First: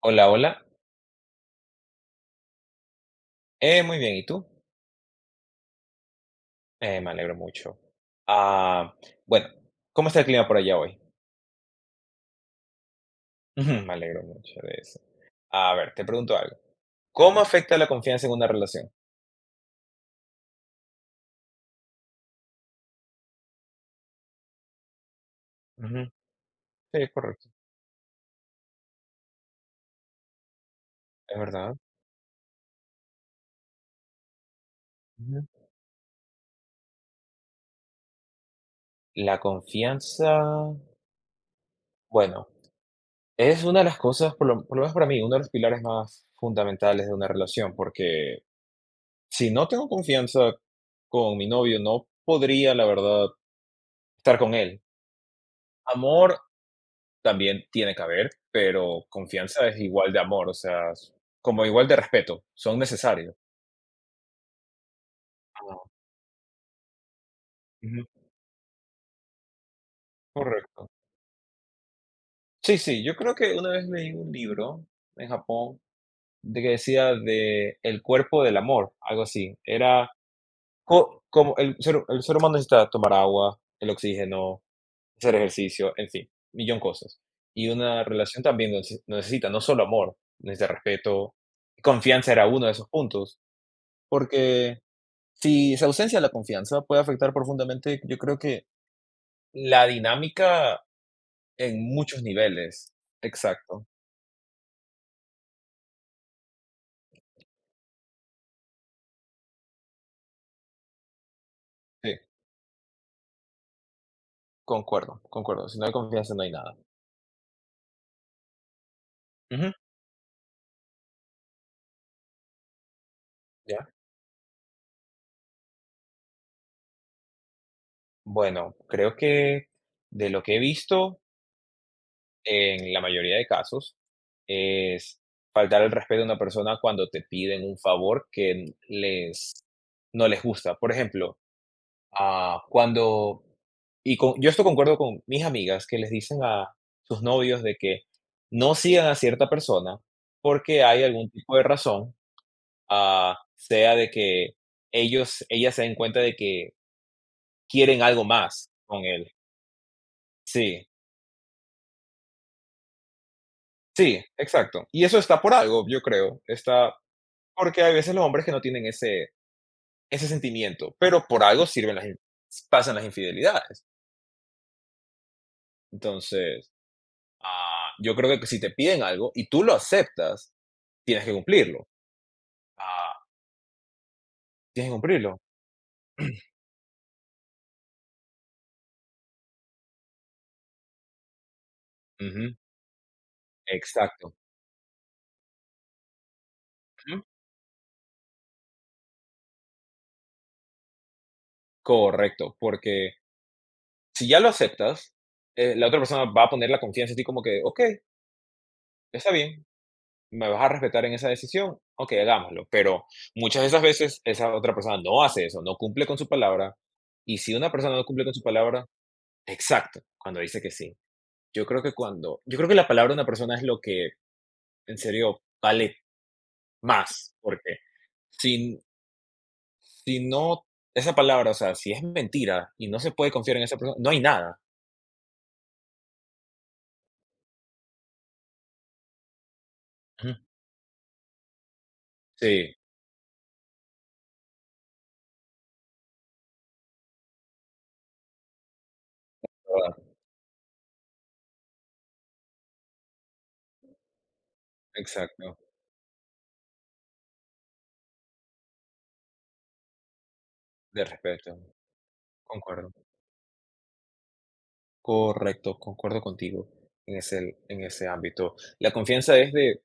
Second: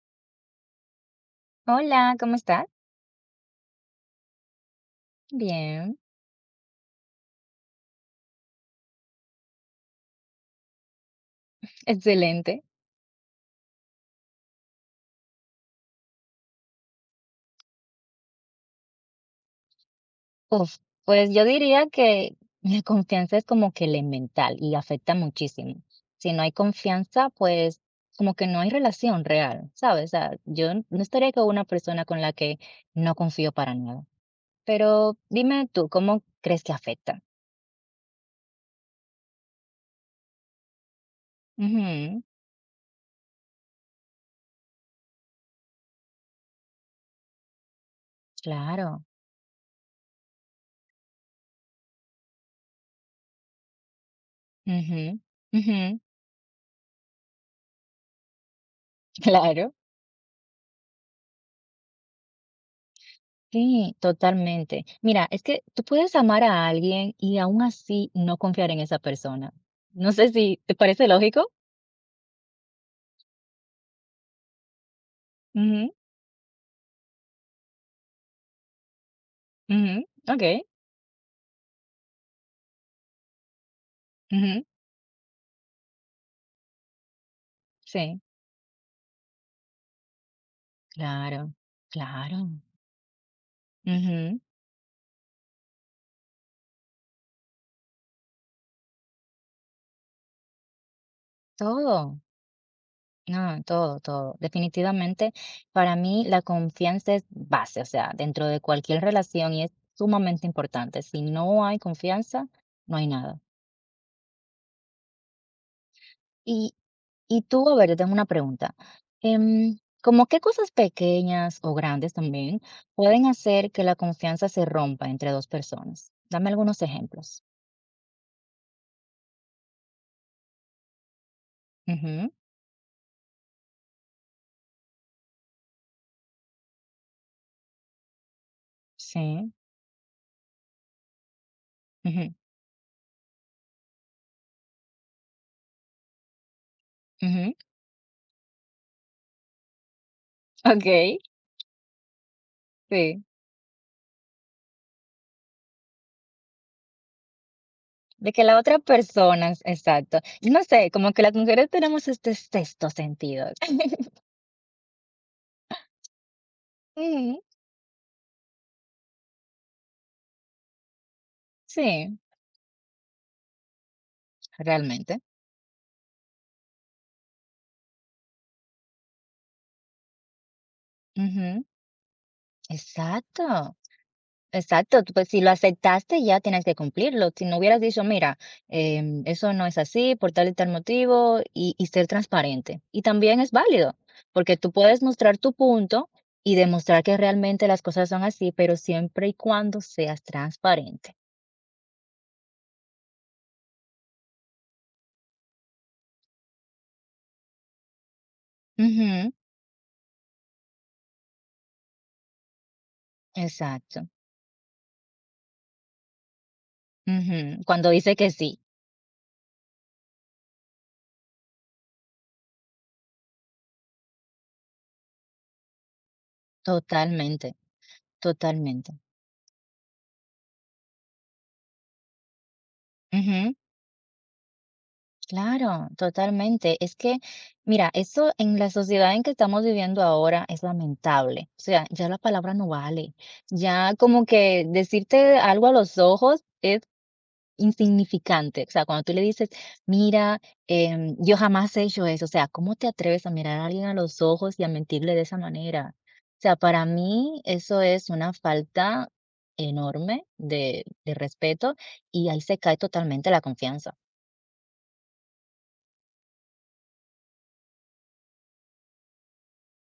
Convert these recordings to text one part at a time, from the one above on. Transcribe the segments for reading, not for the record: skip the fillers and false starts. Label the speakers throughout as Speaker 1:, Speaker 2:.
Speaker 1: Hola, hola.
Speaker 2: Hola, ¿cómo estás?
Speaker 1: Muy bien, ¿y tú?
Speaker 2: Bien,
Speaker 1: Me alegro mucho. Ah, bueno, ¿cómo está el clima por allá hoy?
Speaker 2: excelente.
Speaker 1: Ujú, me alegro mucho de eso. A ver, te pregunto algo. ¿Cómo afecta la confianza en una relación?
Speaker 2: Uf, pues yo diría que la confianza es como que elemental y afecta muchísimo.
Speaker 1: Ujú,
Speaker 2: Si no hay
Speaker 1: sí, es
Speaker 2: confianza,
Speaker 1: correcto,
Speaker 2: pues como que no hay relación real, ¿sabes? O sea, no estaría
Speaker 1: es
Speaker 2: con una
Speaker 1: verdad.
Speaker 2: persona con la que no confío para nada. Pero
Speaker 1: Ujú.
Speaker 2: dime tú, ¿cómo crees que afecta?
Speaker 1: La confianza,
Speaker 2: Ujú,
Speaker 1: bueno, es una de las cosas, por lo menos para mí, uno de los pilares más fundamentales de una relación, porque
Speaker 2: claro.
Speaker 1: si no tengo confianza con mi novio, no podría, la verdad, estar con él.
Speaker 2: Ujú, ujú,
Speaker 1: Amor también tiene que haber, pero confianza
Speaker 2: claro.
Speaker 1: es igual de amor, o sea, s como igual de respeto, son necesarios.
Speaker 2: Sí, totalmente. Mira, es que tú
Speaker 1: Ah,
Speaker 2: puedes amar a alguien y aún
Speaker 1: ujú,
Speaker 2: así no confiar en esa persona. No sé si te
Speaker 1: correcto.
Speaker 2: parece lógico.
Speaker 1: Sí, sí, yo creo que una vez leí un libro en Japón
Speaker 2: Ujú,
Speaker 1: de que decía de el cuerpo del amor, algo así.
Speaker 2: ujú,
Speaker 1: Era
Speaker 2: okey,
Speaker 1: co como el ser humano necesita tomar agua, el oxígeno,
Speaker 2: ujú,
Speaker 1: hacer ejercicio, en fin, millón cosas. Y una
Speaker 2: sí,
Speaker 1: relación también necesita no solo amor, necesita respeto,
Speaker 2: claro,
Speaker 1: confianza era
Speaker 2: claro,
Speaker 1: uno de esos puntos,
Speaker 2: ujú,
Speaker 1: porque si se ausencia la confianza, puede afectar profundamente, yo creo que la dinámica en
Speaker 2: todo,
Speaker 1: muchos niveles.
Speaker 2: no,
Speaker 1: Exacto.
Speaker 2: todo, todo. Definitivamente, para mí la confianza es base, o sea, dentro de cualquier relación y es sumamente importante. Si no hay
Speaker 1: Sí,
Speaker 2: confianza, no hay nada.
Speaker 1: concuerdo, concuerdo. Si no hay confianza, no hay
Speaker 2: Y
Speaker 1: nada.
Speaker 2: Y tú, a ver, yo tengo una pregunta.
Speaker 1: Ujú,
Speaker 2: ¿Cómo qué cosas pequeñas o grandes también pueden hacer que
Speaker 1: ya.
Speaker 2: la confianza se rompa entre dos personas? Dame algunos ejemplos.
Speaker 1: Bueno, creo que de lo que he visto,
Speaker 2: Ujú,
Speaker 1: en la mayoría de casos, es faltar el respeto a una persona cuando te piden un favor que
Speaker 2: sí,
Speaker 1: les no les gusta. Por ejemplo,
Speaker 2: ujú,
Speaker 1: ah, cuando y con yo esto concuerdo con mis amigas que les dicen a sus
Speaker 2: ujú,
Speaker 1: novios de que no sigan a cierta persona porque hay
Speaker 2: okey,
Speaker 1: algún tipo de razón,
Speaker 2: sí.
Speaker 1: ah, sea de que ellos ellas se den cuenta de que quieren algo
Speaker 2: De que la
Speaker 1: más con él.
Speaker 2: exacto. No
Speaker 1: Sí,
Speaker 2: sé, como que las mujeres tenemos este sexto sentido.
Speaker 1: sí, exacto. Y eso está por algo, yo creo, está
Speaker 2: Ujú,
Speaker 1: porque hay veces los hombres que no tienen ese sentimiento, pero por algo sirven las in
Speaker 2: sí,
Speaker 1: pasan las infidelidades.
Speaker 2: realmente.
Speaker 1: Entonces, ah, yo creo que si te piden algo y tú lo aceptas, tienes que
Speaker 2: Ujú,
Speaker 1: cumplirlo. Ah,
Speaker 2: exacto.
Speaker 1: tienes que
Speaker 2: Exacto, tú, pues
Speaker 1: cumplirlo.
Speaker 2: si lo aceptaste ya tienes que cumplirlo. Si no hubieras dicho, mira, eso no es así por tal y tal motivo y ser
Speaker 1: Ujú,
Speaker 2: transparente. Y también es válido,
Speaker 1: exacto.
Speaker 2: porque tú puedes mostrar tu punto y demostrar que
Speaker 1: Ujú,
Speaker 2: realmente las cosas son así, pero siempre y cuando seas transparente.
Speaker 1: correcto, porque si ya lo aceptas, la otra persona va a poner la confianza en ti como que, ok,
Speaker 2: Ujú,
Speaker 1: está bien, me vas a respetar en esa decisión, ok, hagámoslo. Pero muchas de esas
Speaker 2: exacto.
Speaker 1: veces esa otra persona no hace eso, no cumple con su palabra. Y si
Speaker 2: Ujú,
Speaker 1: una
Speaker 2: cuando
Speaker 1: persona no
Speaker 2: dice
Speaker 1: cumple
Speaker 2: que
Speaker 1: con su
Speaker 2: sí,
Speaker 1: palabra, exacto, cuando dice que sí. Yo creo que la palabra de una persona es lo que en serio vale más,
Speaker 2: totalmente,
Speaker 1: porque si
Speaker 2: totalmente.
Speaker 1: si no esa palabra, o sea, si es mentira y no se puede
Speaker 2: Ujú.
Speaker 1: confiar en esa persona, no hay nada.
Speaker 2: Claro, totalmente. Es que, mira, eso en la sociedad en que estamos viviendo
Speaker 1: Ujú.
Speaker 2: ahora es lamentable. O sea, ya la palabra no
Speaker 1: Sí,
Speaker 2: vale. Ya como que decirte algo a los ojos es insignificante. O sea, cuando tú le dices,
Speaker 1: verdad,
Speaker 2: mira, yo jamás he hecho eso. O sea, ¿cómo te atreves a mirar a alguien a los ojos y a mentirle de esa
Speaker 1: exacto,
Speaker 2: manera? O sea, para mí eso es una falta enorme
Speaker 1: de
Speaker 2: de
Speaker 1: respeto,
Speaker 2: respeto y ahí se cae
Speaker 1: concuerdo.
Speaker 2: totalmente la confianza.
Speaker 1: Correcto, concuerdo contigo en ese ámbito. La confianza es de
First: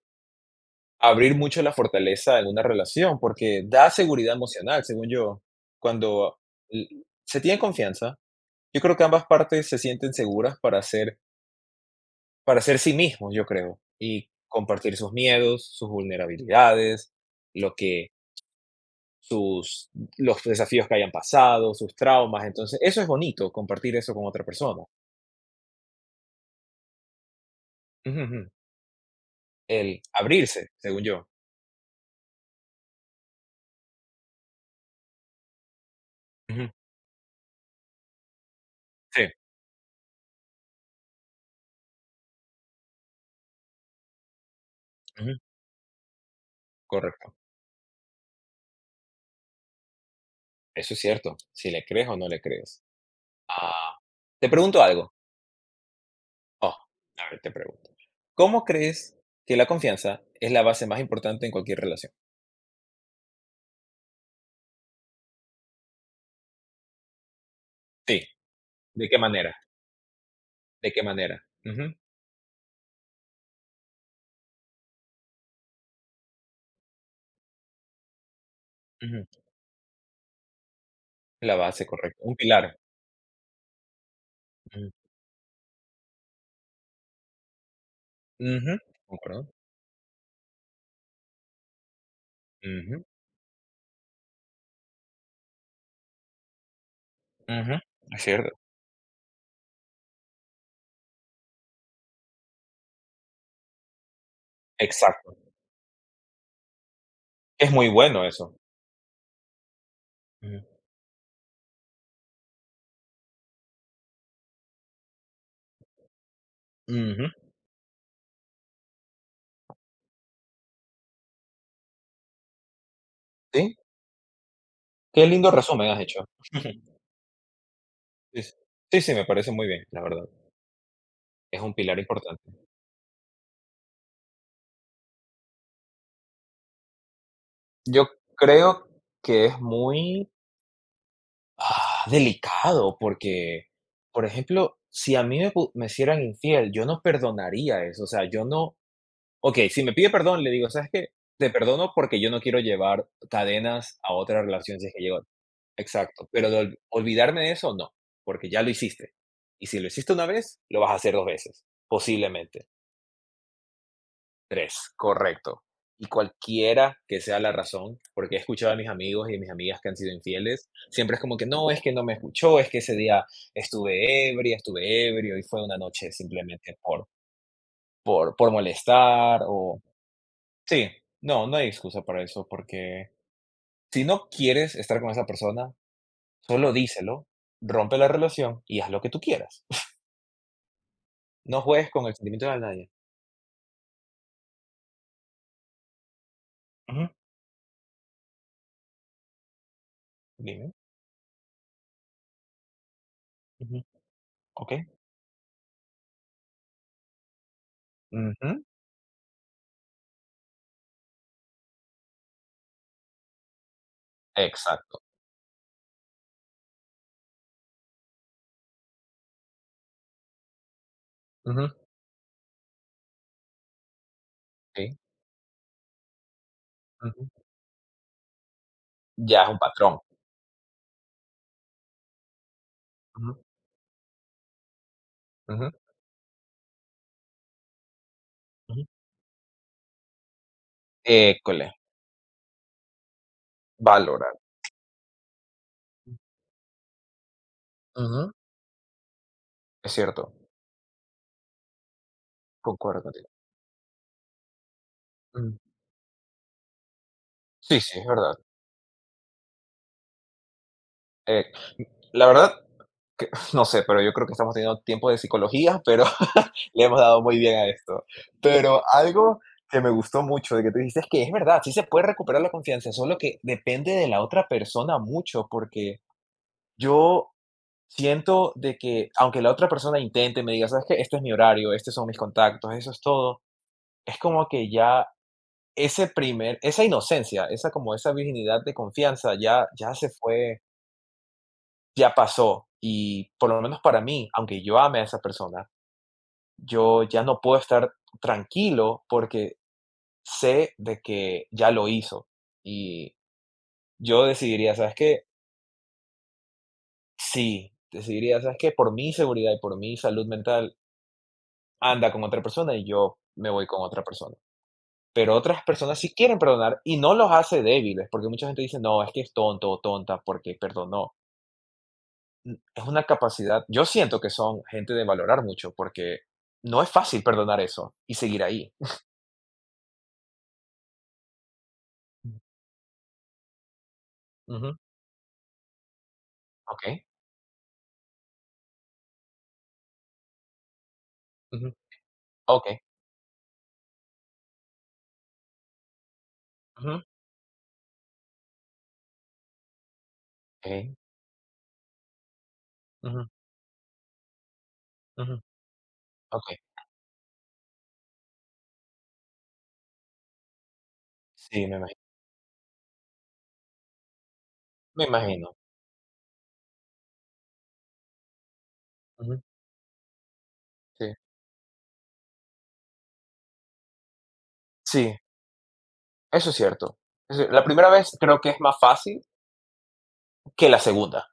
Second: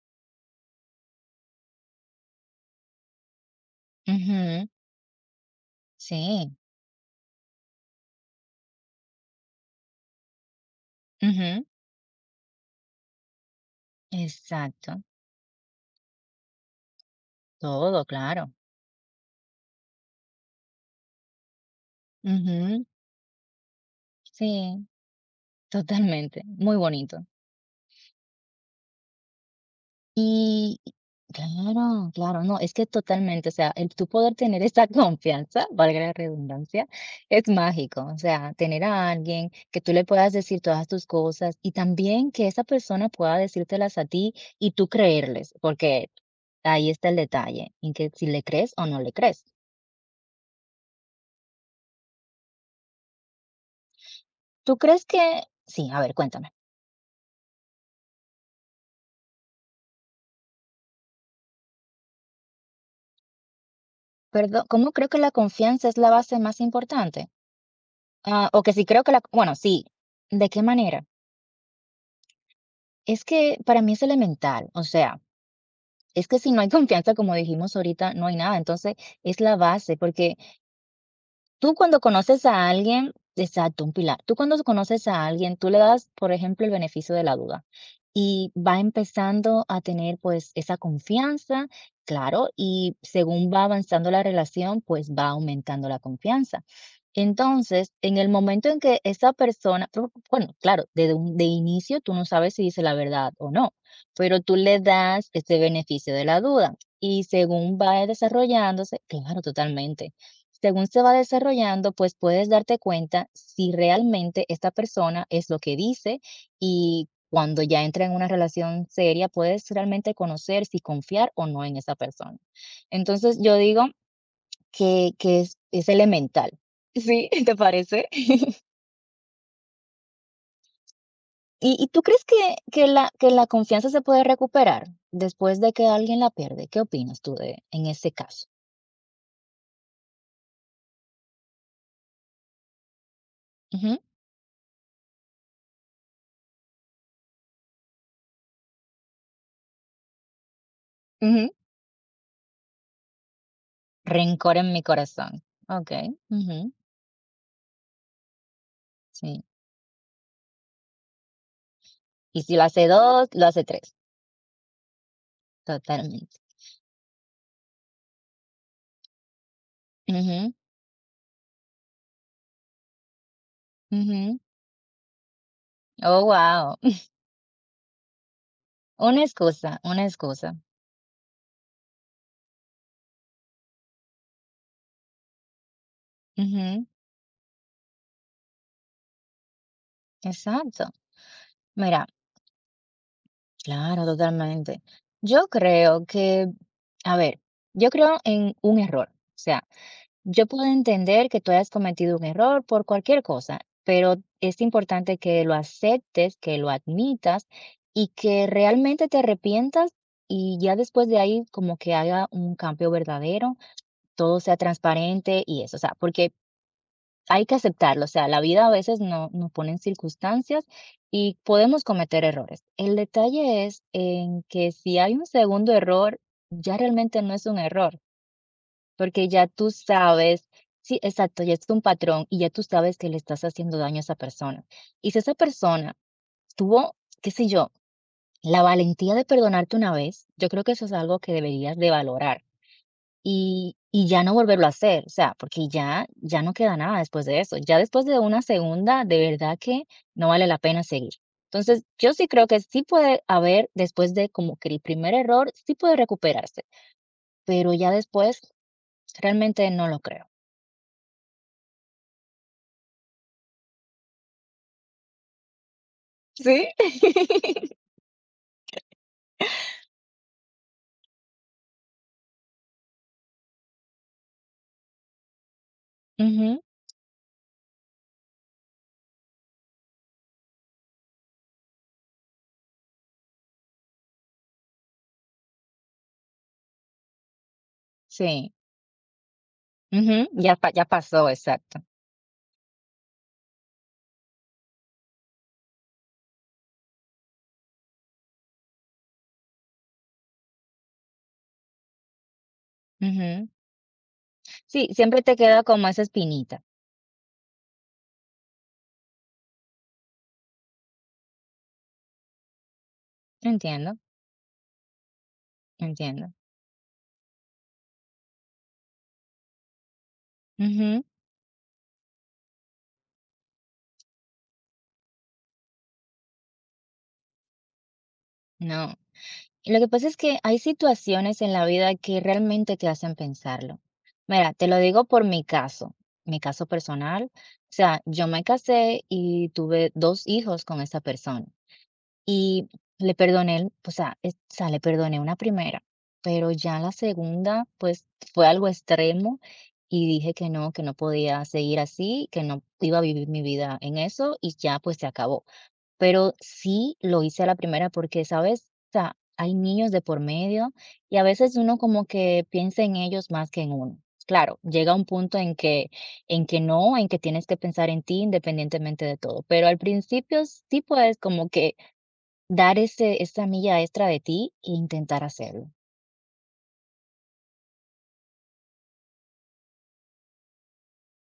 Speaker 1: abrir mucho la fortaleza en una relación, porque da seguridad
Speaker 2: Ujú,
Speaker 1: emocional, según yo. Cuando
Speaker 2: sí.
Speaker 1: l se tiene confianza, yo creo que ambas partes se sienten seguras para hacer
Speaker 2: Ujú,
Speaker 1: Para ser sí mismos, yo creo, y compartir
Speaker 2: exacto,
Speaker 1: sus miedos, sus vulnerabilidades, lo
Speaker 2: todo,
Speaker 1: que
Speaker 2: claro.
Speaker 1: sus los desafíos que hayan pasado, sus traumas. Entonces,
Speaker 2: Ujú,
Speaker 1: eso es bonito, compartir eso con otra persona.
Speaker 2: sí, totalmente, muy bonito.
Speaker 1: Ujú, ujú. El abrirse,
Speaker 2: Y y-
Speaker 1: según yo.
Speaker 2: claro, claro, no, es que totalmente, o sea, el tú poder tener esa confianza, valga la
Speaker 1: Ujú,
Speaker 2: redundancia, es mágico, o sea, tener a
Speaker 1: sí,
Speaker 2: alguien que tú le puedas decir todas tus cosas y también que esa persona pueda decírtelas a ti y tú
Speaker 1: ujú,
Speaker 2: creerles, porque ahí está el
Speaker 1: correcto.
Speaker 2: detalle, en que si le crees o no le crees.
Speaker 1: Eso es cierto, si le crees o no le crees. Ah, te
Speaker 2: ¿Tú
Speaker 1: pregunto
Speaker 2: crees
Speaker 1: algo.
Speaker 2: que, sí, a ver, cuéntame?
Speaker 1: Oh, a ver, te pregunto. ¿Cómo crees que la confianza es la base más importante en cualquier relación?
Speaker 2: Perdón, ¿cómo creo que la confianza es la base más importante?
Speaker 1: Sí,
Speaker 2: Ah, o que si creo
Speaker 1: ¿de
Speaker 2: que
Speaker 1: qué
Speaker 2: la, bueno,
Speaker 1: manera?
Speaker 2: sí, ¿de qué
Speaker 1: ¿De
Speaker 2: manera?
Speaker 1: qué manera? Ujú,
Speaker 2: Es que para mí es elemental, o sea, es que si no hay confianza, como dijimos ahorita, no hay nada, entonces
Speaker 1: ujú.
Speaker 2: es la base, porque
Speaker 1: La
Speaker 2: tú
Speaker 1: base,
Speaker 2: cuando
Speaker 1: correcto. Un
Speaker 2: conoces a
Speaker 1: pilar.
Speaker 2: alguien, exacto, un pilar. Tú cuando
Speaker 1: Ujú.
Speaker 2: conoces a alguien, tú le das, por ejemplo, el beneficio de la duda y
Speaker 1: Ujú.
Speaker 2: va
Speaker 1: Concuerdo.
Speaker 2: empezando a tener pues esa confianza, claro, y
Speaker 1: Ujú.
Speaker 2: según va avanzando la relación, pues va aumentando la confianza.
Speaker 1: Ujú.
Speaker 2: Entonces, en
Speaker 1: Es
Speaker 2: el
Speaker 1: cierto.
Speaker 2: momento en que esa persona, pero, bueno, claro, de inicio tú no sabes si dice la verdad o no, pero tú le das
Speaker 1: Exacto.
Speaker 2: este beneficio de la duda y
Speaker 1: Es
Speaker 2: según
Speaker 1: muy
Speaker 2: va
Speaker 1: bueno eso.
Speaker 2: desarrollándose, claro, totalmente
Speaker 1: Ujú.
Speaker 2: según se va desarrollando, pues puedes darte cuenta si realmente esta persona es lo que dice y
Speaker 1: Ujú.
Speaker 2: cuando ya entra en una relación seria, puedes realmente conocer si confiar o no en esa persona. Entonces, yo
Speaker 1: Sí.
Speaker 2: digo
Speaker 1: Qué
Speaker 2: que
Speaker 1: lindo
Speaker 2: es
Speaker 1: resumen has hecho.
Speaker 2: elemental. ¿Sí? ¿Te parece?
Speaker 1: Sí, sí. Sí, sí, me parece muy bien, la verdad. Es un
Speaker 2: Y
Speaker 1: pilar
Speaker 2: tú crees
Speaker 1: importante.
Speaker 2: que, que la confianza se puede recuperar después de que alguien la pierde? ¿Qué opinas tú de en
Speaker 1: Yo
Speaker 2: ese caso?
Speaker 1: creo que es muy, ah, delicado porque,
Speaker 2: Ujú,
Speaker 1: por ejemplo, si a mí me hicieran infiel, yo no perdonaría eso. O sea, yo no. Ok, si me pide perdón, le digo, ¿sabes qué?
Speaker 2: ujú.
Speaker 1: Te perdono porque yo no quiero llevar cadenas a otra
Speaker 2: Rencor en
Speaker 1: relación
Speaker 2: mi
Speaker 1: si es que llego.
Speaker 2: corazón. Ok.
Speaker 1: Exacto, pero de
Speaker 2: Ujú,
Speaker 1: ol- olvidarme de eso, no, porque ya lo hiciste.
Speaker 2: sí.
Speaker 1: Y si lo hiciste una vez, lo vas a hacer dos veces,
Speaker 2: Y si lo
Speaker 1: posiblemente.
Speaker 2: hace 2 lo hace tres.
Speaker 1: Tres, correcto. Y
Speaker 2: Totalmente.
Speaker 1: cualquiera que sea la razón, porque he escuchado a mis amigos y a mis amigas que han sido
Speaker 2: Ujú,
Speaker 1: infieles, siempre es como que no, es que no me escuchó, es que ese día estuve
Speaker 2: ujú.
Speaker 1: ebria, estuve ebrio y fue una noche
Speaker 2: Oh, wow.
Speaker 1: simplemente por
Speaker 2: Una
Speaker 1: molestar
Speaker 2: excusa,
Speaker 1: o
Speaker 2: una excusa.
Speaker 1: sí, no, no hay excusa para eso, porque si no quieres estar con esa persona, solo
Speaker 2: Ujú,
Speaker 1: díselo, rompe la relación y haz lo que tú quieras.
Speaker 2: exacto.
Speaker 1: No juegues
Speaker 2: Mira,
Speaker 1: con el sentimiento de nadie.
Speaker 2: claro, totalmente. Yo creo que,
Speaker 1: Ujú,
Speaker 2: a ver, yo creo en un error. O sea, yo puedo
Speaker 1: dime,
Speaker 2: entender que tú hayas cometido un error por cualquier cosa,
Speaker 1: ujú,
Speaker 2: pero es
Speaker 1: ¿ok?
Speaker 2: importante que lo aceptes, que lo admitas y que
Speaker 1: Ujú,
Speaker 2: realmente te arrepientas y ya después de ahí como que haga un cambio verdadero. Todo sea
Speaker 1: exacto,
Speaker 2: transparente y eso, o sea, porque hay que aceptarlo, o sea, la vida a veces no, nos pone en circunstancias y
Speaker 1: ujú,
Speaker 2: podemos cometer errores. El detalle es en que si
Speaker 1: sí,
Speaker 2: hay un segundo error, ya realmente
Speaker 1: ujú,
Speaker 2: no es un error, porque
Speaker 1: ya
Speaker 2: ya
Speaker 1: es un
Speaker 2: tú
Speaker 1: patrón,
Speaker 2: sabes, sí, exacto, ya es un patrón y ya tú sabes que le
Speaker 1: ujú,
Speaker 2: estás haciendo daño a esa persona. Y si esa
Speaker 1: ujú,
Speaker 2: persona tuvo, qué sé yo, la
Speaker 1: ujú,
Speaker 2: valentía de perdonarte una vez, yo creo que eso es algo que
Speaker 1: école,
Speaker 2: deberías de valorar y ya no
Speaker 1: valorar,
Speaker 2: volverlo a hacer, o sea, porque ya no queda nada después de eso. Ya después de
Speaker 1: ujú,
Speaker 2: una segunda, de verdad que
Speaker 1: es
Speaker 2: no
Speaker 1: cierto,
Speaker 2: vale la pena seguir. Entonces, yo sí creo que sí
Speaker 1: concuerdo
Speaker 2: puede
Speaker 1: contigo,
Speaker 2: haber, después de como que el primer error,
Speaker 1: mm,
Speaker 2: sí puede recuperarse, pero
Speaker 1: sí,
Speaker 2: ya
Speaker 1: sí, es verdad,
Speaker 2: después realmente no lo creo.
Speaker 1: eh, la verdad que no sé, pero yo creo que estamos teniendo tiempo de psicología, pero
Speaker 2: Sí.
Speaker 1: le hemos dado muy bien a esto. Pero algo que me gustó mucho de que tú dijiste es que es verdad, sí se puede recuperar la confianza, solo que depende de la otra persona mucho, porque
Speaker 2: Ujú,
Speaker 1: yo siento de que aunque la otra persona intente, me diga, ¿sabes qué? Este es mi horario, estos son mis contactos, eso es todo, es como que ya ese primer, esa inocencia, esa como esa
Speaker 2: sí,
Speaker 1: virginidad de confianza ya, ya se
Speaker 2: ujú,
Speaker 1: fue,
Speaker 2: ya pasó, exacto.
Speaker 1: ya pasó. Y por lo menos para mí, aunque yo ame a esa persona, yo ya no puedo estar tranquilo porque sé de que ya lo hizo y
Speaker 2: Ujú.
Speaker 1: yo decidiría,
Speaker 2: Sí,
Speaker 1: ¿sabes
Speaker 2: siempre
Speaker 1: qué?
Speaker 2: te queda como esa espinita.
Speaker 1: Sí, decidiría, ¿sabes qué? Por mi seguridad y por mi salud mental, anda con otra persona y yo me voy con
Speaker 2: Entiendo,
Speaker 1: otra persona. Pero otras personas sí
Speaker 2: entiendo.
Speaker 1: quieren perdonar y no los hace débiles, porque mucha gente dice, no, es que es tonto o tonta porque
Speaker 2: Ujú,
Speaker 1: perdonó. Es una capacidad, yo siento que son gente de valorar mucho porque no es fácil perdonar eso y seguir ahí.
Speaker 2: no. Lo que pasa es que hay situaciones en la vida que
Speaker 1: Ujú,
Speaker 2: realmente te hacen pensarlo. Mira, te
Speaker 1: ujú,
Speaker 2: lo digo por mi caso
Speaker 1: okey,
Speaker 2: personal. O sea, yo me casé y tuve dos hijos con esa persona
Speaker 1: ujú,
Speaker 2: y
Speaker 1: okey,
Speaker 2: le perdoné, o sea, o sea, le perdoné una primera, pero ya la
Speaker 1: ujú,
Speaker 2: segunda, pues fue algo extremo y dije que no
Speaker 1: okey,
Speaker 2: podía seguir así, que no iba a vivir
Speaker 1: ujú,
Speaker 2: mi vida en eso y ya pues se
Speaker 1: ujú,
Speaker 2: acabó. Pero
Speaker 1: okey.
Speaker 2: sí lo hice a la primera porque, ¿sabes? O sea, hay niños de por medio y a veces
Speaker 1: Sí, me
Speaker 2: uno
Speaker 1: imagino.
Speaker 2: como que piensa en ellos más que en uno. Claro, llega un
Speaker 1: Me
Speaker 2: punto
Speaker 1: imagino.
Speaker 2: en que no, en que tienes que pensar en ti independientemente de
Speaker 1: Ujú,
Speaker 2: todo, pero al principio sí
Speaker 1: sí.
Speaker 2: puedes como que dar esa milla extra de ti e
Speaker 1: Sí,
Speaker 2: intentar hacerlo.
Speaker 1: eso es cierto. Eso la primera vez creo que es más fácil que la segunda.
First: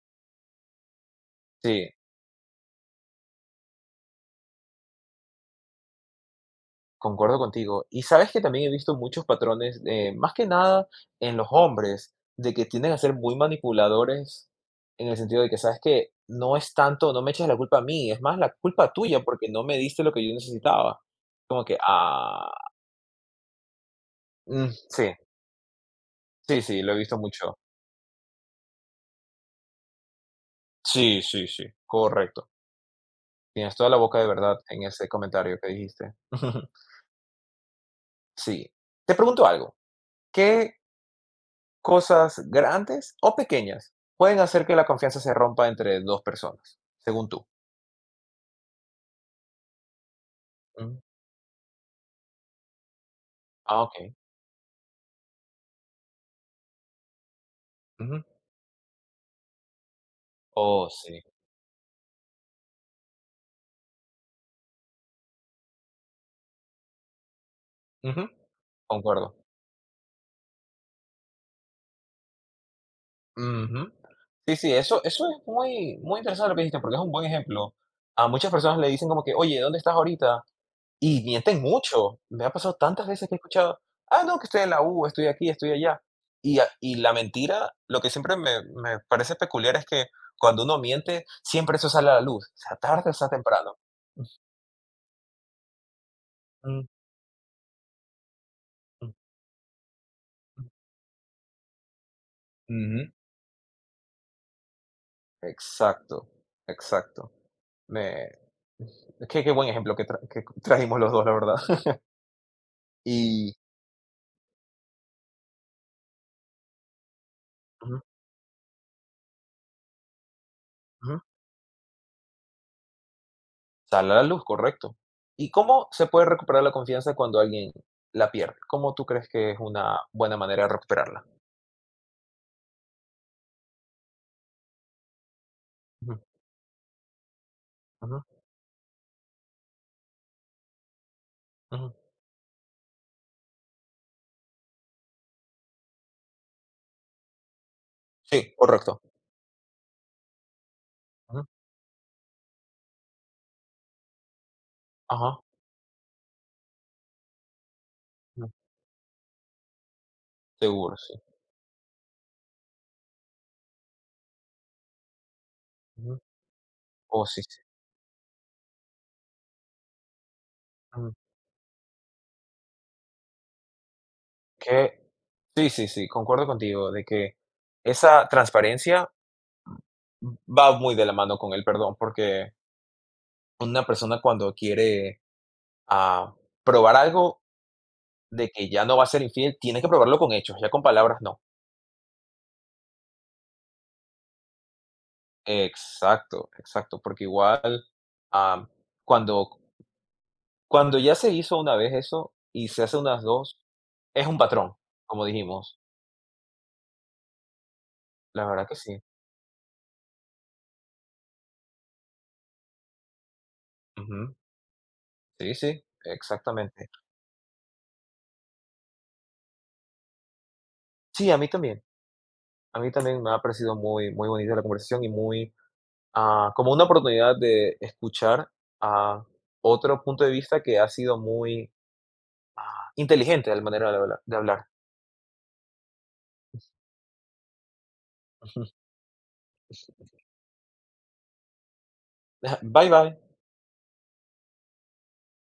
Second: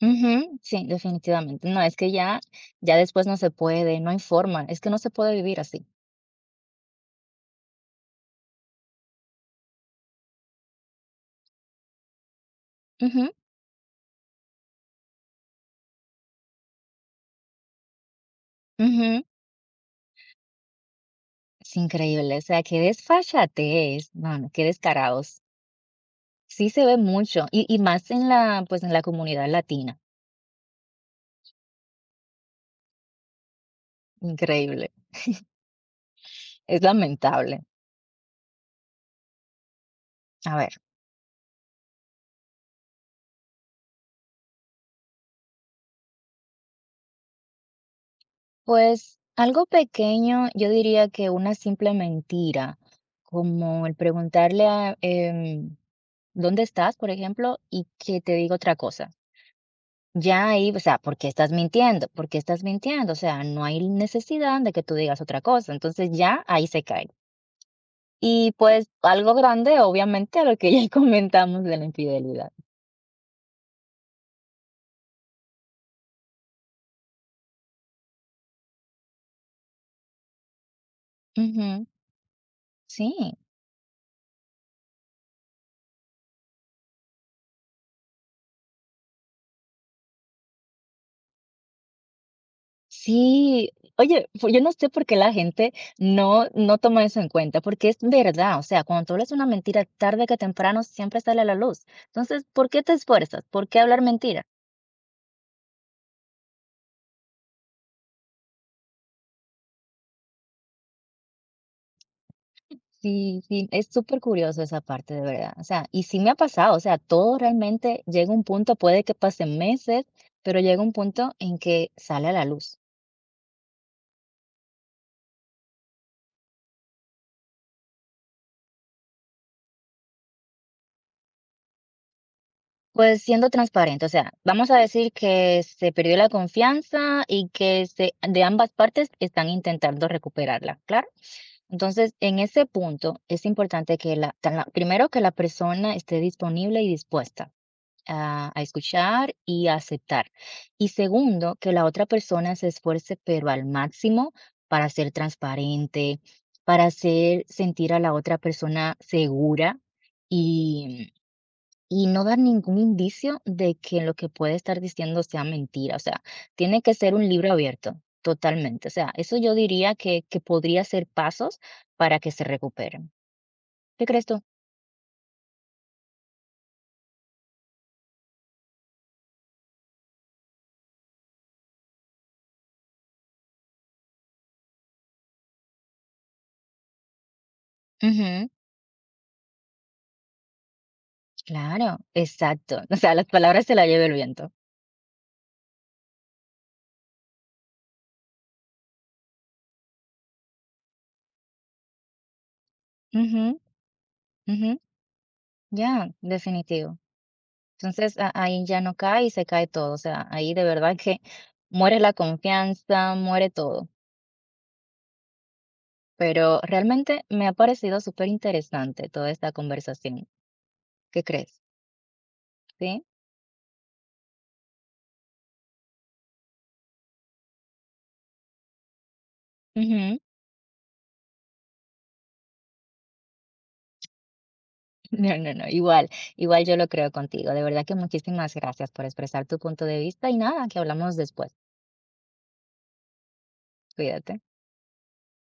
Speaker 2: Ujú, sí, definitivamente. No,
Speaker 1: Sí,
Speaker 2: es que ya, ya después no se puede, no hay forma, es que no se puede vivir así.
Speaker 1: concuerdo contigo. Y sabes que también he visto muchos patrones, más que nada en los hombres, de que tienden a ser
Speaker 2: Ujú,
Speaker 1: muy manipuladores en el sentido de que, ¿sabes que no es tanto, no me eches la culpa a mí, es más la culpa tuya
Speaker 2: ujú.
Speaker 1: porque no me diste lo que yo necesitaba? Como
Speaker 2: Es
Speaker 1: que,
Speaker 2: increíble, o
Speaker 1: ah,
Speaker 2: sea, qué desfachatez, mano, qué
Speaker 1: mm, sí,
Speaker 2: descarados.
Speaker 1: sí,
Speaker 2: Sí
Speaker 1: sí,
Speaker 2: se
Speaker 1: lo
Speaker 2: ve
Speaker 1: he visto
Speaker 2: mucho,
Speaker 1: mucho.
Speaker 2: y más en la, pues, en la comunidad latina,
Speaker 1: Sí, sí, sí, correcto. Tienes toda la boca de verdad en
Speaker 2: increíble,
Speaker 1: ese comentario que dijiste.
Speaker 2: es lamentable.
Speaker 1: Sí. Te pregunto algo,
Speaker 2: A ver,
Speaker 1: ¿qué cosas grandes o pequeñas pueden hacer que la confianza se rompa entre dos personas, según tú?
Speaker 2: pues, algo pequeño, yo
Speaker 1: Ujú.
Speaker 2: diría que una simple mentira,
Speaker 1: Ah,
Speaker 2: como el
Speaker 1: okey.
Speaker 2: preguntarle a, ¿dónde estás?, por ejemplo, y que
Speaker 1: Ujú.
Speaker 2: te diga otra cosa. Ya ahí, o
Speaker 1: Oh,
Speaker 2: sea, ¿por
Speaker 1: sí.
Speaker 2: qué estás mintiendo? ¿Por qué estás mintiendo? O sea, no hay necesidad de que tú digas otra cosa, entonces ya ahí se cae.
Speaker 1: Ujú.
Speaker 2: Y, pues, algo
Speaker 1: Concuerdo.
Speaker 2: grande, obviamente, a lo que ya comentamos de la infidelidad.
Speaker 1: Ujú. Sí, sí, eso es muy muy interesante lo que dijiste, porque es un buen ejemplo. A muchas personas le dicen como que: "Oye, ¿dónde estás ahorita?". Y mienten
Speaker 2: Ujú.
Speaker 1: mucho. Me ha pasado tantas veces que
Speaker 2: Sí,
Speaker 1: he escuchado: "Ah, no, que estoy en la U, estoy aquí, estoy allá". Y la mentira, lo que siempre me parece peculiar es que cuando uno miente, siempre eso sale a la luz, o sea tarde o sea
Speaker 2: sí.
Speaker 1: temprano.
Speaker 2: Oye, pues, yo no sé por qué la gente no
Speaker 1: Ujú,
Speaker 2: toma eso en cuenta, porque es verdad, o sea, cuando tú
Speaker 1: ujú,
Speaker 2: hablas una mentira, tarde que temprano siempre sale a la luz. Entonces, ¿por qué te
Speaker 1: ujú.
Speaker 2: esfuerzas? ¿Por qué hablar mentira?
Speaker 1: Exacto, exacto. Me qué qué buen ejemplo que trajimos los 2, la verdad.
Speaker 2: Sí,
Speaker 1: Y
Speaker 2: sí, es súper curioso esa parte, de verdad. O sea, y sí me ha pasado, o sea, todo
Speaker 1: ujú,
Speaker 2: realmente llega un punto, puede que pasen meses, pero llega un
Speaker 1: ujú.
Speaker 2: punto en que sale a la luz.
Speaker 1: Sale a la luz, correcto. ¿Y cómo se puede recuperar la confianza cuando alguien la pierde? ¿Cómo tú crees que es una buena manera de recuperarla?
Speaker 2: Pues siendo transparente, o sea, vamos a decir que se
Speaker 1: Ujú,
Speaker 2: perdió la confianza y que se,
Speaker 1: ujú,
Speaker 2: de ambas partes están intentando recuperarla, ¿claro?
Speaker 1: ujú.
Speaker 2: Entonces, en ese punto es importante primero que la persona esté disponible y dispuesta
Speaker 1: Sí,
Speaker 2: a
Speaker 1: correcto.
Speaker 2: escuchar y a aceptar. Y
Speaker 1: Ujú,
Speaker 2: segundo, que la otra persona se esfuerce, pero al máximo, para ser
Speaker 1: ajá,
Speaker 2: transparente, para hacer sentir a la otra
Speaker 1: ujú,
Speaker 2: persona segura
Speaker 1: seguro, sí.
Speaker 2: y no dar ningún indicio de que lo que puede estar diciendo sea mentira, o
Speaker 1: Ujú.
Speaker 2: sea, tiene que ser
Speaker 1: Oh,
Speaker 2: un
Speaker 1: sí,
Speaker 2: libro
Speaker 1: sí.
Speaker 2: abierto, totalmente. O sea, eso yo diría que podría ser
Speaker 1: Ujú.
Speaker 2: pasos para que se recuperen. ¿Qué crees tú?
Speaker 1: Que sí, sí, sí, concuerdo contigo de que esa transparencia va muy de la mano con el perdón, porque una persona cuando quiere, ah, probar algo
Speaker 2: Ujú,
Speaker 1: de que ya no va a ser infiel, tiene que probarlo con hechos, ya con palabras no.
Speaker 2: claro, exacto. O sea, las palabras se las lleva el viento.
Speaker 1: Exacto, exacto, porque igual, am, cuando ya se hizo una vez eso y se hace unas
Speaker 2: Ujú,
Speaker 1: 2 es un
Speaker 2: ujú,
Speaker 1: patrón, como dijimos.
Speaker 2: ya, definitivo. Entonces, a
Speaker 1: La
Speaker 2: ahí
Speaker 1: verdad que
Speaker 2: ya no
Speaker 1: sí.
Speaker 2: cae y se cae todo. O sea, ahí de verdad que muere la confianza, muere todo.
Speaker 1: Ujú. Sí, sí,
Speaker 2: Pero
Speaker 1: exactamente.
Speaker 2: realmente me ha parecido súper interesante toda esta conversación. ¿Qué
Speaker 1: Sí, a mí
Speaker 2: crees?
Speaker 1: también. A mí
Speaker 2: Sí.
Speaker 1: también me ha parecido muy muy bonita la conversación y muy, ah, como una oportunidad de escuchar a otro
Speaker 2: Ujú.
Speaker 1: punto de vista que ha sido muy, ah, inteligente la manera de hablar.
Speaker 2: No, no, no, igual, igual yo lo creo contigo. De verdad que muchísimas gracias por expresar tu punto de vista y nada, que hablamos después.
Speaker 1: Bye, bye.
Speaker 2: Cuídate.